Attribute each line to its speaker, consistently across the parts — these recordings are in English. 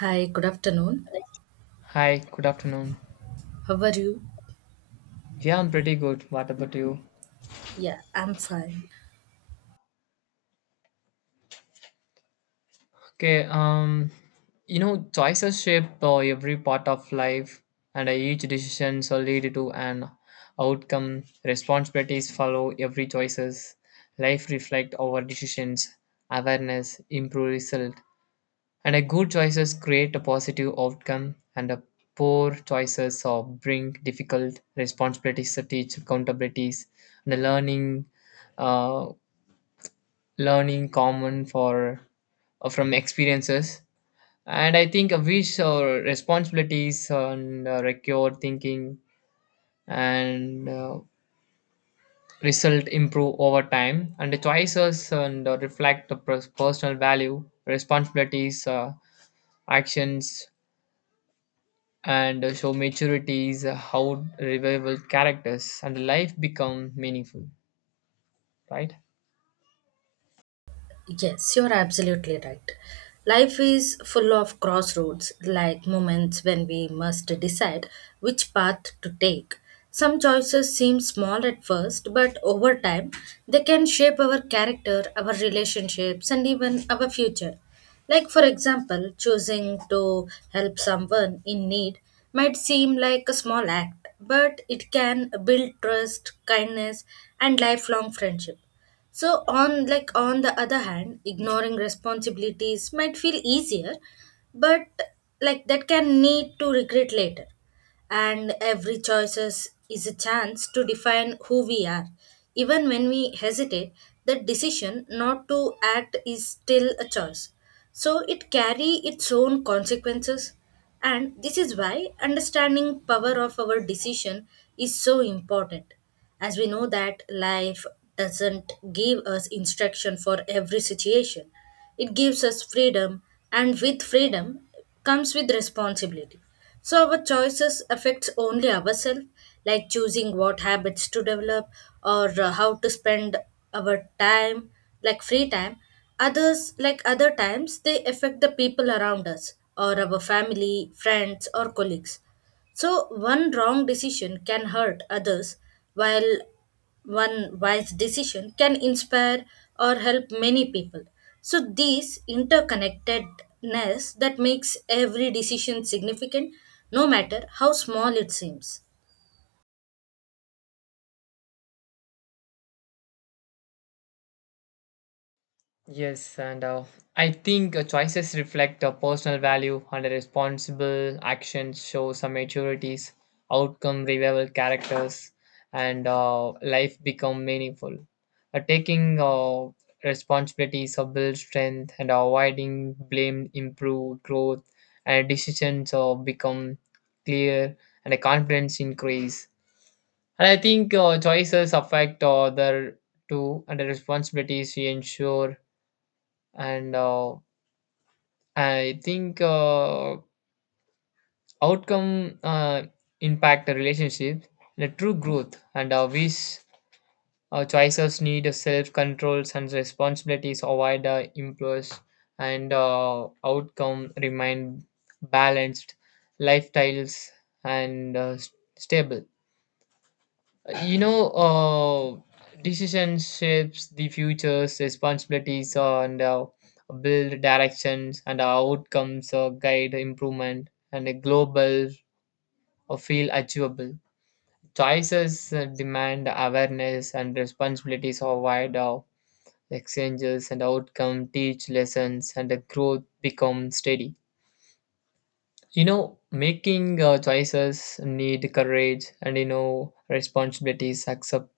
Speaker 1: Hi, good afternoon.
Speaker 2: Hi, good afternoon.
Speaker 1: How are you?
Speaker 2: Yeah, I'm pretty good. What about you?
Speaker 1: Yeah, I'm fine.
Speaker 2: Okay, you know, choices shape every part of life, and each decision shall lead to an outcome. Responsibilities follow every choices. Life reflect our decisions. Awareness improve result, and a good choices create a positive outcome, and a poor choices bring difficult responsibilities to teach accountabilities and a learning. uh, Learning common for from experiences, and I think wish or responsibilities and recure thinking, and result improve over time, and the choices and reflect the personal value responsibilities, actions, and show maturities, how revival characters and life become meaningful, right?
Speaker 1: Yes, you're absolutely right. Life is full of crossroads, like moments when we must decide which path to take. Some choices seem small at first, but over time, they can shape our character, our relationships, and even our future. Like, for example, choosing to help someone in need might seem like a small act, but it can build trust, kindness, and lifelong friendship. On the other hand, ignoring responsibilities might feel easier, but like that can lead to regret later, and every choices is a chance to define who we are. Even when we hesitate, the decision not to act is still a choice. So it carry its own consequences, and this is why understanding power of our decision is so important, as we know that life doesn't give us instruction for every situation. It gives us freedom, and with freedom comes with responsibility. So our choices affects only ourselves, like choosing what habits to develop or how to spend our time, like free time. Others, like other times, they affect the people around us or our family, friends, or colleagues. So, one wrong decision can hurt others, while one wise decision can inspire or help many people. So, this interconnectedness that makes every decision significant, no matter how small it seems.
Speaker 2: Yes, and I think choices reflect a personal value, and a responsible action shows some maturities, outcome revival characters, and life become meaningful. Taking responsibilities build strength, and avoiding blame improve growth, and decisions become clear, and the confidence increase. And I think choices affect other too, and the responsibilities we ensure, and I think outcome impact the relationship, the true growth, and wish, choices need self controls, and responsibilities avoid the impulse, and outcome remain balanced lifestyles, and stable. You know, decision shapes the future's responsibilities, and build directions, and outcomes guide improvement, and a global feel achievable. Choices demand awareness, and responsibilities are wide out exchanges, and outcome teach lessons, and the growth become steady. You know, making choices need courage, and you know responsibilities accept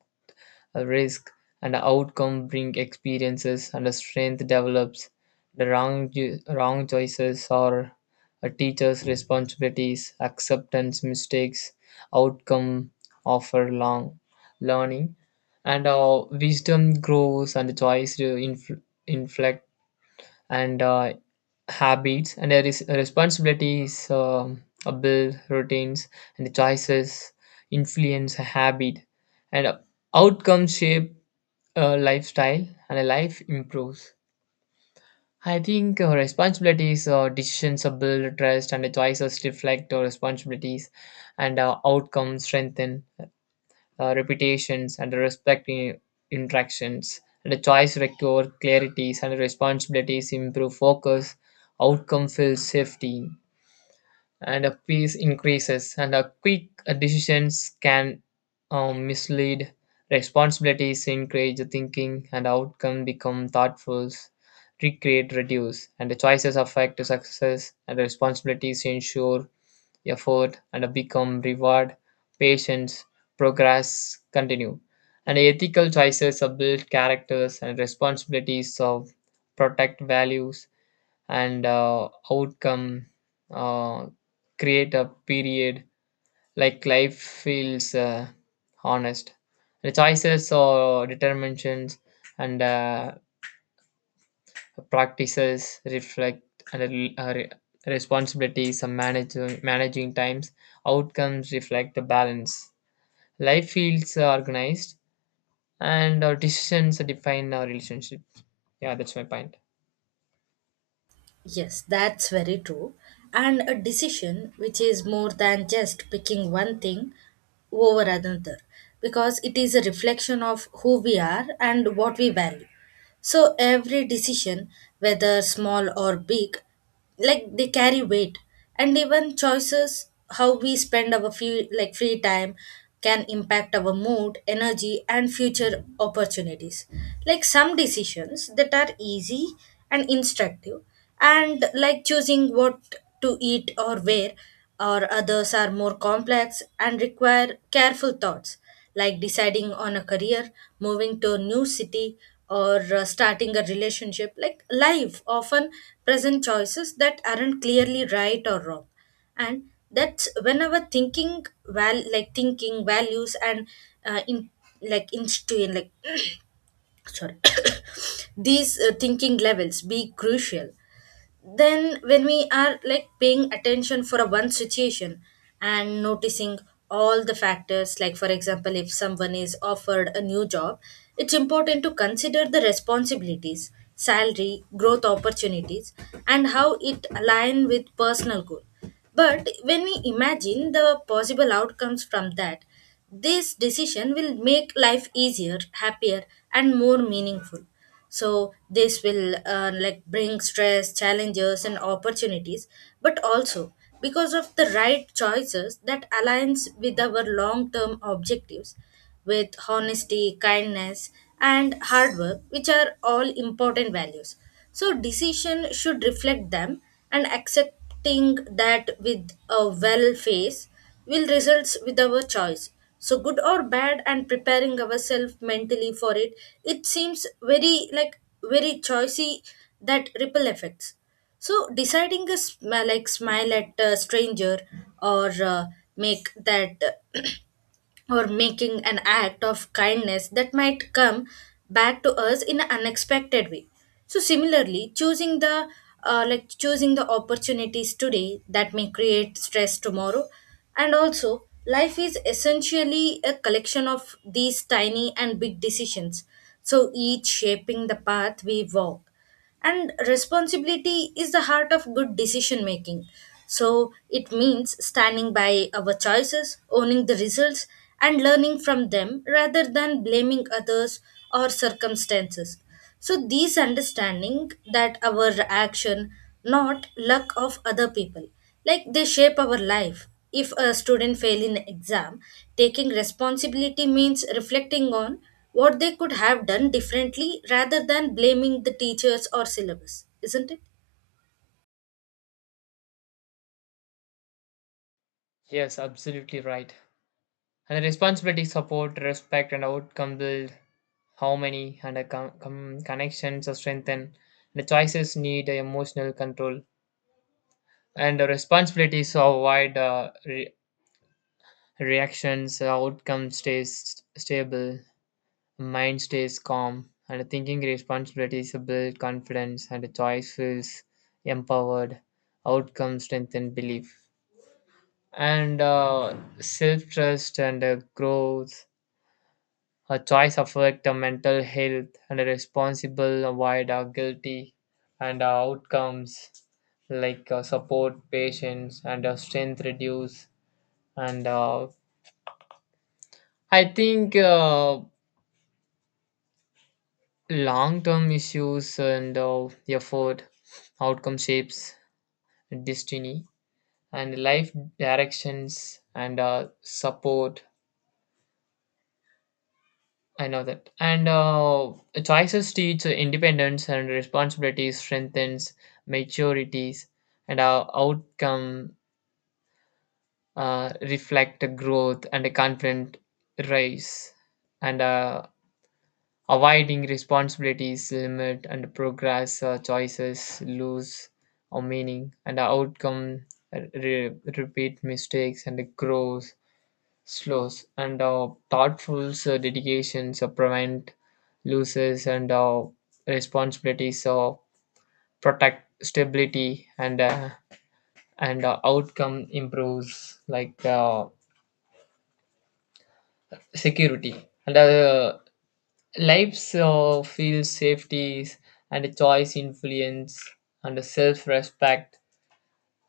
Speaker 2: a risk, and outcome bring experiences, and a strength develops. The wrong choices are a teacher's responsibilities acceptance mistakes. Outcome offer long learning, and wisdom grows, and choice to inflect, and habits and a responsibilities a build routines, and the choices influence a habit, and outcomes shape a lifestyle, and a life improves. I think responsibilities or decisions are build trust, and the choices reflect our responsibilities, and outcomes strengthen repetitions and respecting interactions. And the choice recur clarities, and responsibilities improve focus, outcome feels safety, and a peace increases. And a quick decisions can mislead. Responsibilities encourage thinking, and outcome become thoughtful. Recreate, reduce, and the choices affect success, and the responsibilities ensure effort and become reward, patience, progress continue. And ethical choices of build characters, and responsibilities of protect values, and outcome uh, create a period, like life feels honest, the choices or determinations, and practices reflect, and responsibilities and managing times, outcomes reflect the balance, life feels organized, and our decisions define our relationship. Yeah, that's my point.
Speaker 1: Yes, that's very true. And a decision which is more than just picking one thing over another, because it is a reflection of who we are and what we value. So every decision, whether small or big, like they carry weight, and even choices how we spend our free time can impact our mood, energy, and future opportunities. Like some decisions that are easy and instructive, and like choosing what to eat or wear, or others are more complex and require careful thoughts, like deciding on a career, moving to a new city, or starting a relationship. Like life often present choices that aren't clearly right or wrong, and that's whenever thinking values and in like institution like sorry these thinking levels be crucial then, when we are like paying attention for a one situation and noticing all the factors, like for example, if someone is offered a new job, it's important to consider the responsibilities, salary, growth opportunities, and how it align with personal goal. But when we imagine the possible outcomes from that, this decision will make life easier, happier, and more meaningful. So this will like bring stress, challenges, and opportunities, but also because of the right choices that aligns with our long term objectives, with honesty, kindness, and hard work, which are all important values. So decision should reflect them, and accepting that with a well face will results with our choice. So good or bad, and preparing ourselves mentally for it, it seems very like very choicy, that ripple effects. So deciding a smile at a stranger or make that, or making an act of kindness that might come back to us in an unexpected way. So similarly choosing the choosing the opportunities today that may create stress tomorrow. And also life is essentially a collection of these tiny and big decisions, so each shaping the path we walk. And responsibility is the heart of good decision making. So it means standing by our choices, owning the results, and learning from them rather than blaming others or circumstances. So these understanding that our action, not luck of other people, like they shape our life. If a student fail in exam, taking responsibility means reflecting on what they could have done differently rather than blaming the teachers or syllabus, isn't it?
Speaker 2: Yes, absolutely right, and the responsibility support respect, and outcome build how many, and a connections are strengthened. The choices need emotional control, and the responsibilities to avoid reactions, outcome stays stable, mind stays calm, and thinking responsibilities build confidence, and the choice feels empowered. Outcome strengthen belief, and self-trust, and growth. A choice affect the mental health, and a responsible avoid our guilty, and our outcomes, like support patients, and strength reduce, and I think long term issues, and effort, outcome shapes, destiny, and life directions, and support. I know that. And choices teach independence and responsibilities, strengthens maturities, and our outcome reflect growth, and a confident rise, and avoiding responsibilities limit and progress, choices lose or meaning, and our outcome repeat mistakes, and grows slows, and thoughtful dedications prevent losses, and responsibilities protect stability, and outcome improves, like security, and lives feel safety, and choice, influence, and self respect.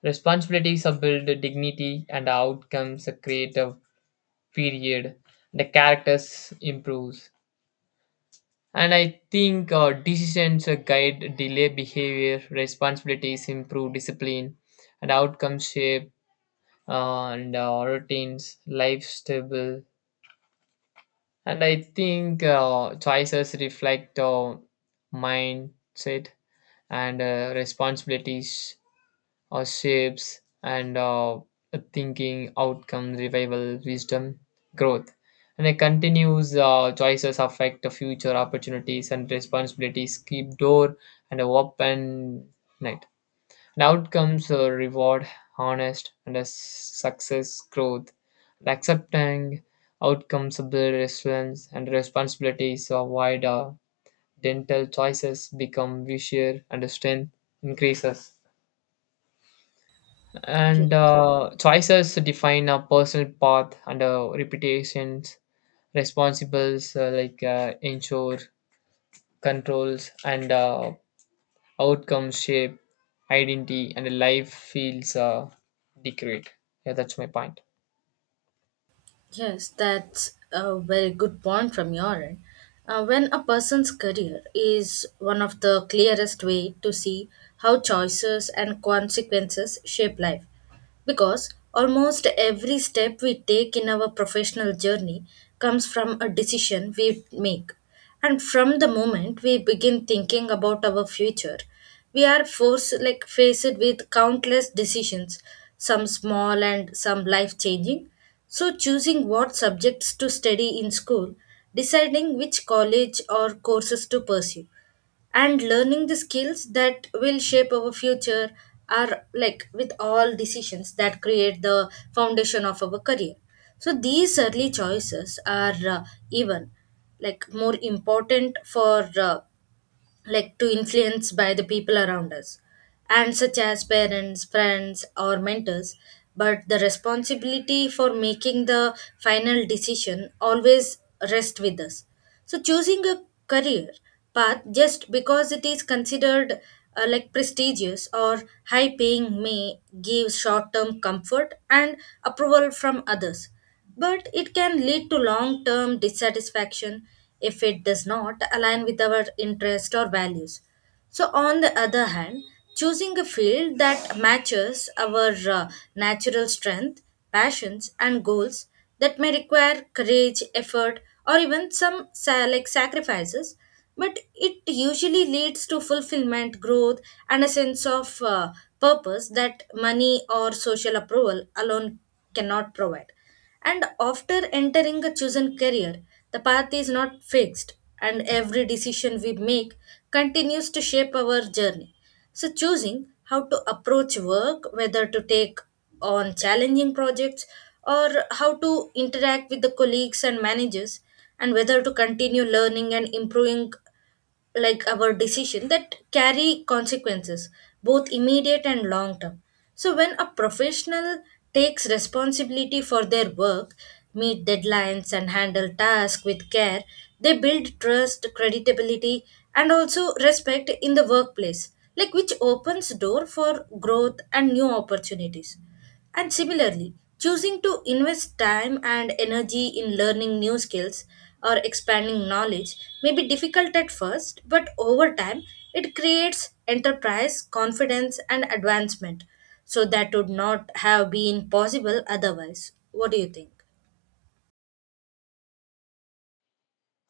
Speaker 2: Responsibilities are built dignity, and outcomes are creative period. The characters improves. And I think decisions guide delay behavior, responsibilities improve discipline, and outcomes shape and routines, life stable. And I think choices reflect mindset, and responsibilities or shapes, and thinking outcome revival wisdom growth, and it continues, choices affect the future opportunities, and responsibilities keep door and open night, and outcomes reward honest, and a success growth, and accepting outcomes of the resilience and responsibilities avoid, wider dental choices become vicious, and strength increases. And
Speaker 1: Yes,
Speaker 2: choices define a personal path and reputations, responsibles ensure controls, and outcomes shape identity, and life feels decreed. Yeah, that's my point.
Speaker 1: yes, that's a very good point from your end. When a person's career is one of the clearest way to see how choices and consequences shape life, because almost every step we take in our professional journey comes from a decision we make. And from the moment we begin thinking about our future, we are forced like faced with countless decisions, some small and some life changing. So choosing what subjects to study in school, deciding which college or courses to pursue, and learning the skills that will shape our future are like with all decisions that create the foundation of our career. So these early choices are even like more important for like to influence by the people around us, and such as parents, friends, or mentors. But the responsibility for making the final decision always rests with us. So choosing a career path just because it is considered like prestigious or high paying may give short term comfort and approval from others, but it can lead to long term dissatisfaction if it does not align with our interests or values. So, on the other hand, choosing a field that matches our natural strength, passions, and goals, that may require courage, effort, or even some sacrifices, but it usually leads to fulfillment, growth, and a sense of purpose that money or social approval alone cannot provide. And after entering a chosen career, the path is not fixed, and every decision we make continues to shape our journey. So, choosing how to approach work, whether to take on challenging projects or how to interact with the colleagues and managers, and whether to continue learning and improving, like our decision that carry consequences both immediate and long term. So when a professional takes responsibility for their work, meet deadlines, and handle tasks with care, they build trust, credibility, and also respect in the workplace, like which opens door for growth and new opportunities. And similarly, choosing to invest time and energy in learning new skills or expanding knowledge may be difficult at first, but over time, it creates enterprise, confidence, and advancement. So, that would not have been possible otherwise. What do you think?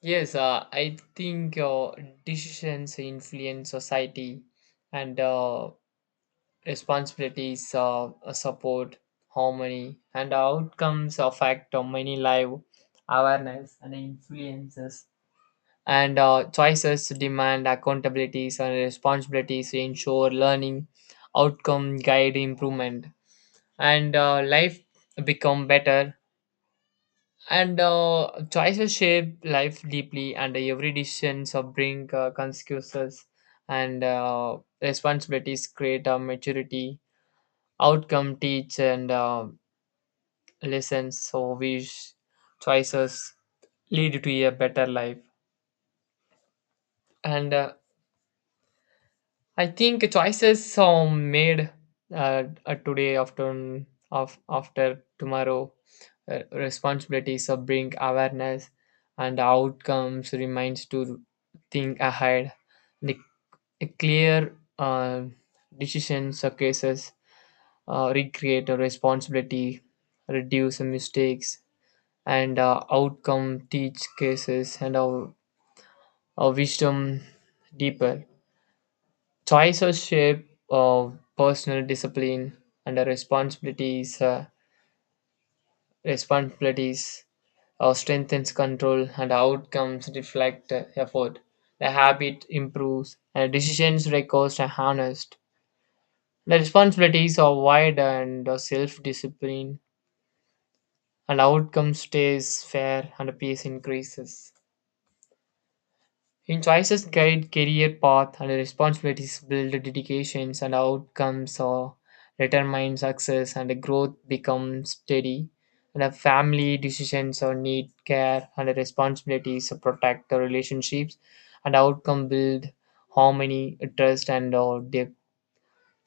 Speaker 2: Yes, I think decisions influence society, and responsibilities, support, harmony, and outcomes affect many live, awareness and influences. And choices demand accountabilities and responsibilities to ensure learning, outcome, guide improvement, and life become better. And choices shape life deeply, and every decision so bring consequences, and responsibilities create a maturity, outcome teach and lessons, so wish choices lead to a better life, and I think choices are made today after of after tomorrow, responsibilities of bring awareness, and outcomes reminds to think ahead. The clear decisions or cases recreate a responsibility, reduce mistakes, and outcome teach cases, and our wisdom deeper. Choices shape personal discipline and the responsibilities. Responsibilities strengthens control, and outcomes reflect effort. The habit improves, and decisions records are harnessed. The responsibilities are wide and self discipline, and outcome stays fair, and peace increases. In choices guide career path, and responsibilities build dedications, and outcomes are determine success, and growth becomes steady. And a family decisions or need care, and responsibilities protect the relationships, and outcome build harmony, trust, and depth.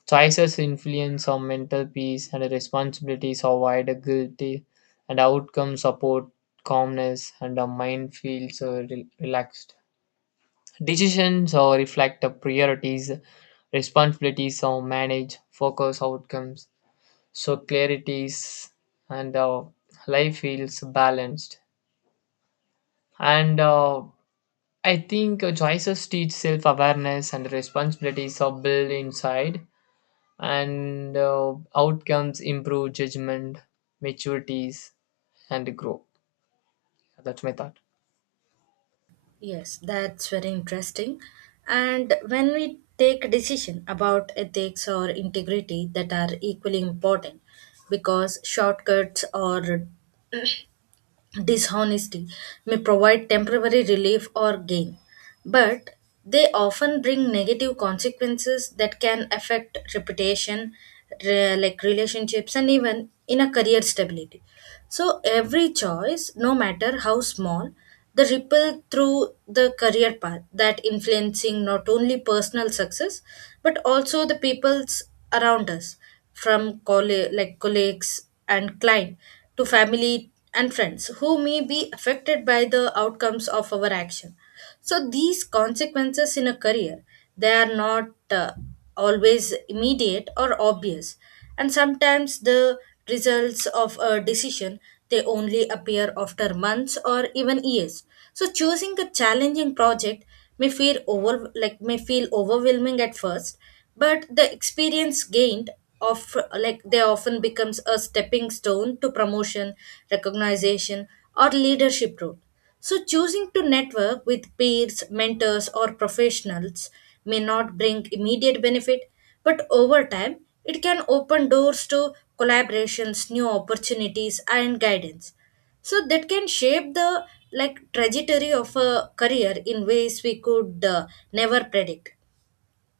Speaker 2: Choices influence on mental peace, and responsibilities avoid the guilty, and outcome support calmness, and the mind feels relaxed. Decisions reflect the priorities, responsibilities, or manage focus outcomes. So clarities, and life feels balanced. And I think choices teach self awareness, and responsibilities are built inside, and outcomes improve judgment, maturities, and grow. That's my thought.
Speaker 1: Yes, that's very interesting. And when we take decision about ethics or integrity, that are equally important, because shortcuts or dishonesty may provide temporary relief or gain, but they often bring negative consequences that can affect reputation, relationships, and even in a career stability. So every choice, no matter how small, the ripple through the career path that influencing not only personal success but also the people's around us, from colleagues and client to family and friends who may be affected by the outcomes of our action. So these consequences in a career, they are not always immediate or obvious, and sometimes the results of a decision, they only appear after months or even years. So choosing a challenging project may feel over like may feel overwhelming at first, but the experience gained of like they often becomes a stepping stone to promotion, recognition, or leadership role. So choosing to network with peers, mentors, or professionals may not bring immediate benefit, but over time, it can open doors to collaborations, new opportunities, and guidance. So that can shape the like trajectory of a career in ways we could never predict.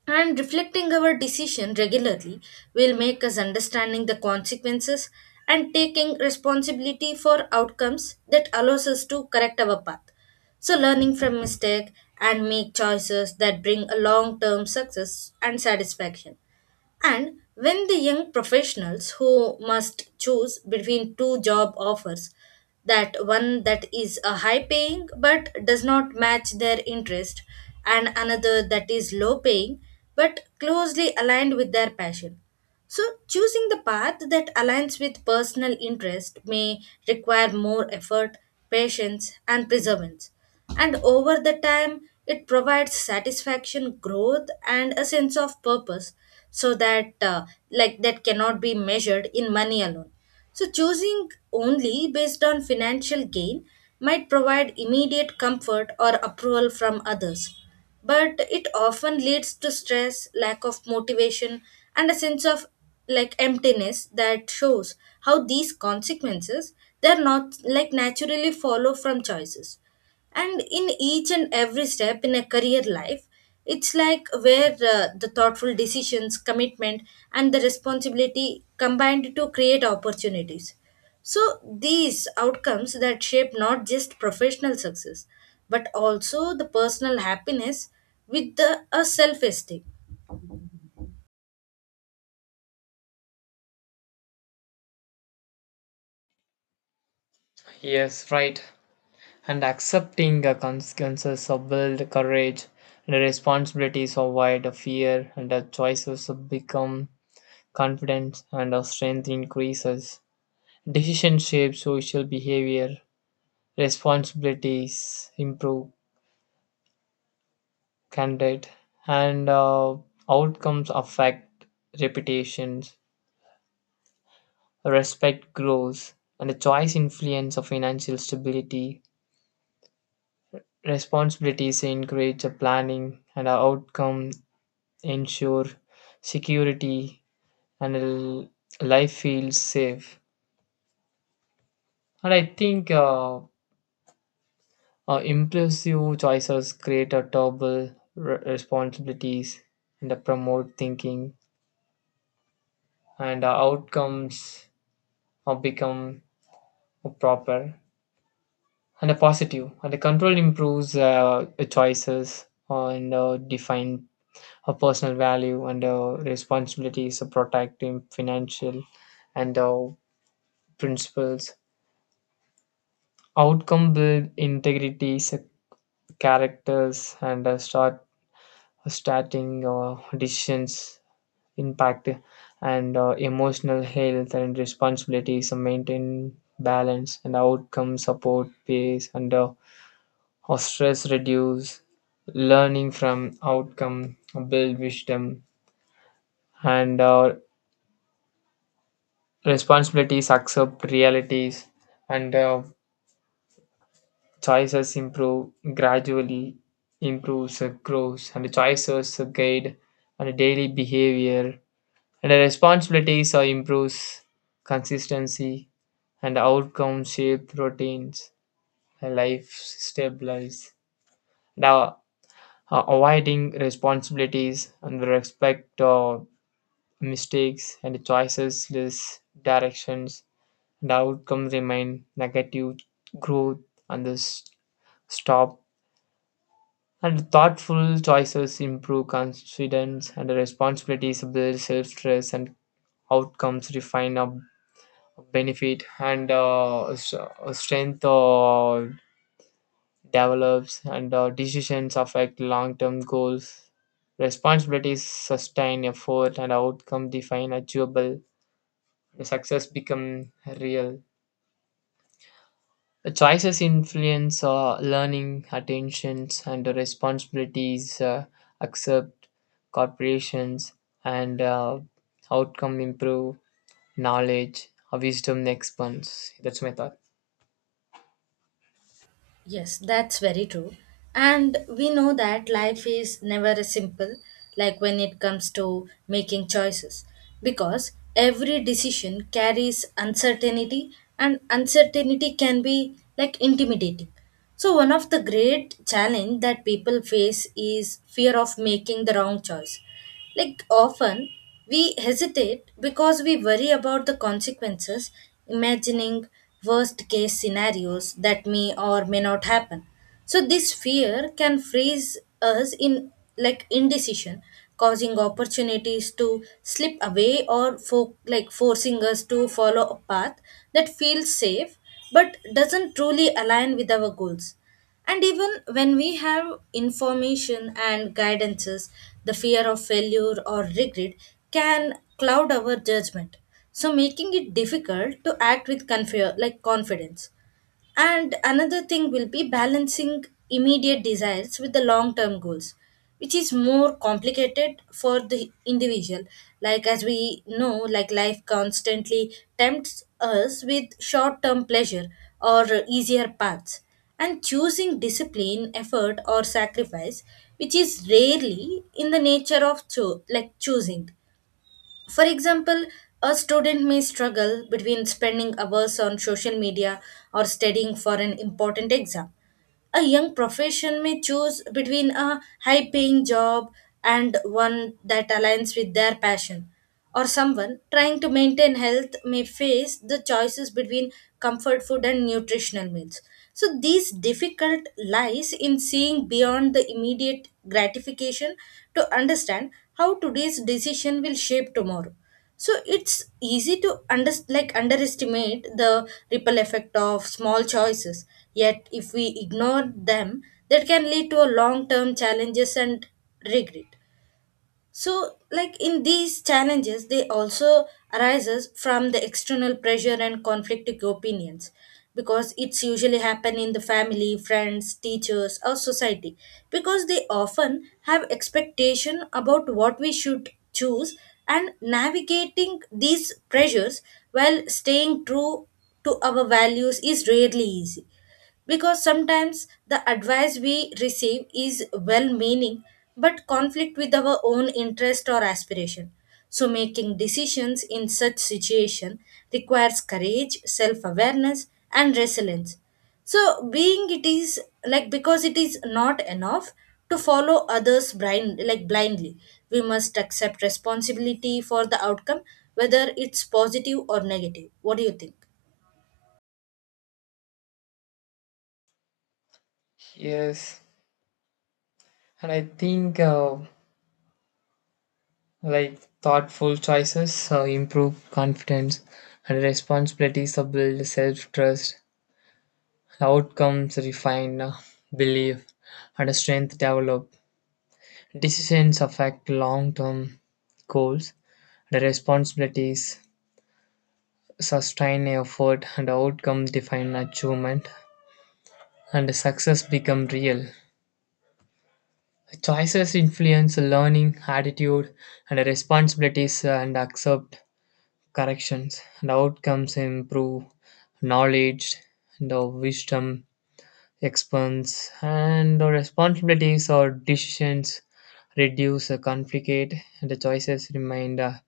Speaker 1: And reflecting our decision regularly will make us understanding the consequences, and taking responsibility for outcomes that allows us to correct our path. So learning from mistake and make choices that bring a long-term success and satisfaction. And when the young professionals who must choose between two job offers, that one that is a high paying but does not match their interest, and another that is low paying but closely aligned with their passion, so, choosing the path that aligns with personal interest may require more effort, patience, and perseverance. And over the time, it provides satisfaction, growth, and a sense of purpose, so that like that cannot be measured in money alone. So, choosing only based on financial gain might provide immediate comfort or approval from others, but it often leads to stress, lack of motivation, and a sense of like emptiness that shows how these consequences, they're not like naturally follow from choices. And in each and every step in a career life, it's like where the thoughtful decisions, commitment, and the responsibility combined to create opportunities. So these outcomes that shape not just professional success but also the personal happiness with the, a self esteem.
Speaker 2: Yes, right, and accepting the consequences of build courage, and the responsibilities avoid fear, and the choices become confidence, and our strength increases. Decision shapes social behavior, responsibilities improve conduct, and outcomes affect reputations, respect grows, and the choice influence of financial stability, responsibilities encourage the planning, and our outcome ensure security, and life feels safe. And I think impulsive choices create a double responsibilities and promote thinking, and outcomes become proper and a positive. And the control improves, choices and define a personal value, and responsibilities, to protect protecting financial, and principles. Outcome build integrity, characters, and starting decisions impact, and emotional health, and responsibilities and maintain balance, and outcome support pace, and or stress reduce. Learning from outcome build wisdom, and responsibilities accept realities, and choices improve gradually, improves grows. And choices guide and daily behavior, and the responsibilities are improves consistency, and outcome shape routines, and life stabilize now. Avoiding responsibilities and respect of mistakes, and choices less directions, and outcomes remain negative, growth, and this stop. And thoughtful choices improve confidence, and responsibilities build self trust, and outcomes refine our benefit, and strength develops, and decisions affect long term goals. Responsibilities sustain effort, and outcome define achievable. Success become real. The choices influence our learning, attentions, and the responsibilities, accept corporations, and outcome improve knowledge, our wisdom expands. That's my thought.
Speaker 1: Yes, that's very true. And we know that life is never as simple, like when it comes to making choices, because every decision carries uncertainty, and uncertainty can be like intimidating. So one of the great challenge that people face is fear of making the wrong choice. Like often, we hesitate because we worry about the consequences, imagining worst case scenarios that may or may not happen. So this fear can freeze us in like indecision, causing opportunities to slip away or forcing us to follow a path that feels safe but doesn't truly align with our goals. And even when we have information and guidances, the fear of failure or regret can cloud our judgment. So making it difficult to act with confidence. And another thing will be balancing immediate desires with the long term goals, which is more complicated for the individual. Like, as we know, like life constantly tempts us with short term pleasure or easier paths. And choosing discipline, effort, or sacrifice, which is rarely in the nature of choosing, for example, a student may struggle between spending hours on social media or studying for an important exam. A young profession may choose between a high paying job and one that aligns with their passion. Or someone trying to maintain health may face the choices between comfort food and nutritional meals. So, these difficult lies in seeing beyond the immediate gratification to understand how today's decision will shape tomorrow. So it's easy to underestimate the ripple effect of small choices, yet if we ignore them, that can lead to a long term challenges and regret. So, like in these challenges, they also arises from the external pressure and conflicting opinions, because it's usually happen in the family, friends, teachers, or society, because they often have expectation about what we should choose, and navigating these pressures while staying true to our values is rarely easy, because sometimes the advice we receive is well meaning but conflict with our own interest or aspiration. So making decisions in such situation requires courage, self awareness, and resilience. So being it is like because it is not enough to follow others blindly. We must accept responsibility for the outcome, whether it's positive or negative. What do you think?
Speaker 2: Yes, and I think like thoughtful choices improve confidence, and responsibilities build self trust. Outcomes refine belief, and strength develop. Decisions affect long term goals, the responsibilities sustain effort, and the outcome define achievement, and the success become real. Choices influence learning, attitude, and responsibilities and accept corrections, and outcomes improve knowledge, and the wisdom expands, and the responsibilities or decisions reduce the conflict, and the choices remain uh,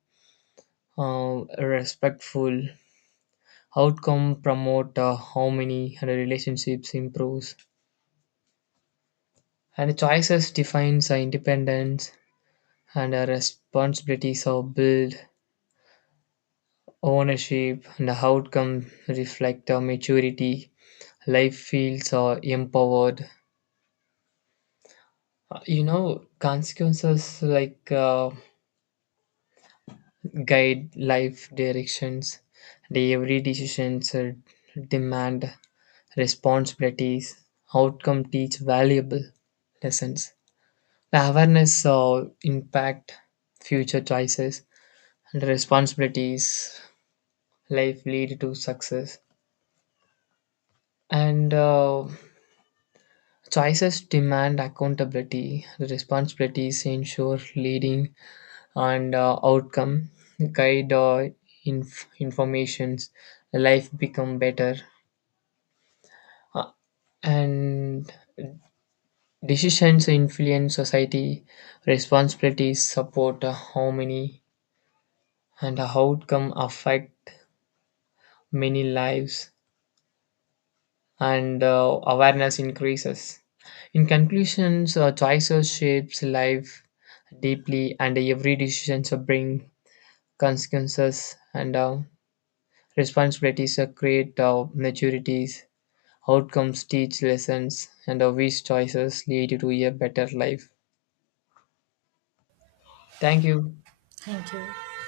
Speaker 2: uh, respectful. Outcome promote harmony, and relationships improves, and choices defines independence, and responsibilities are build ownership, and the outcome reflect maturity, life feels empowered. You know, consequences like guide life directions, the every decisions demand responsibilities, outcome teach valuable lessons. The awareness impact future choices and responsibilities. Life lead to success, and choices demand accountability. The responsibilities ensure leading, and outcome guide informations. Life become better, uh, and decisions influence society, responsibilities support how many, and how outcome affect many lives, and awareness increases. In conclusions, choices shapes life deeply, and every decision bring consequences, and responsibilities create maturities. Outcomes teach lessons, and these choices lead to a better life. Thank you.
Speaker 1: Thank you.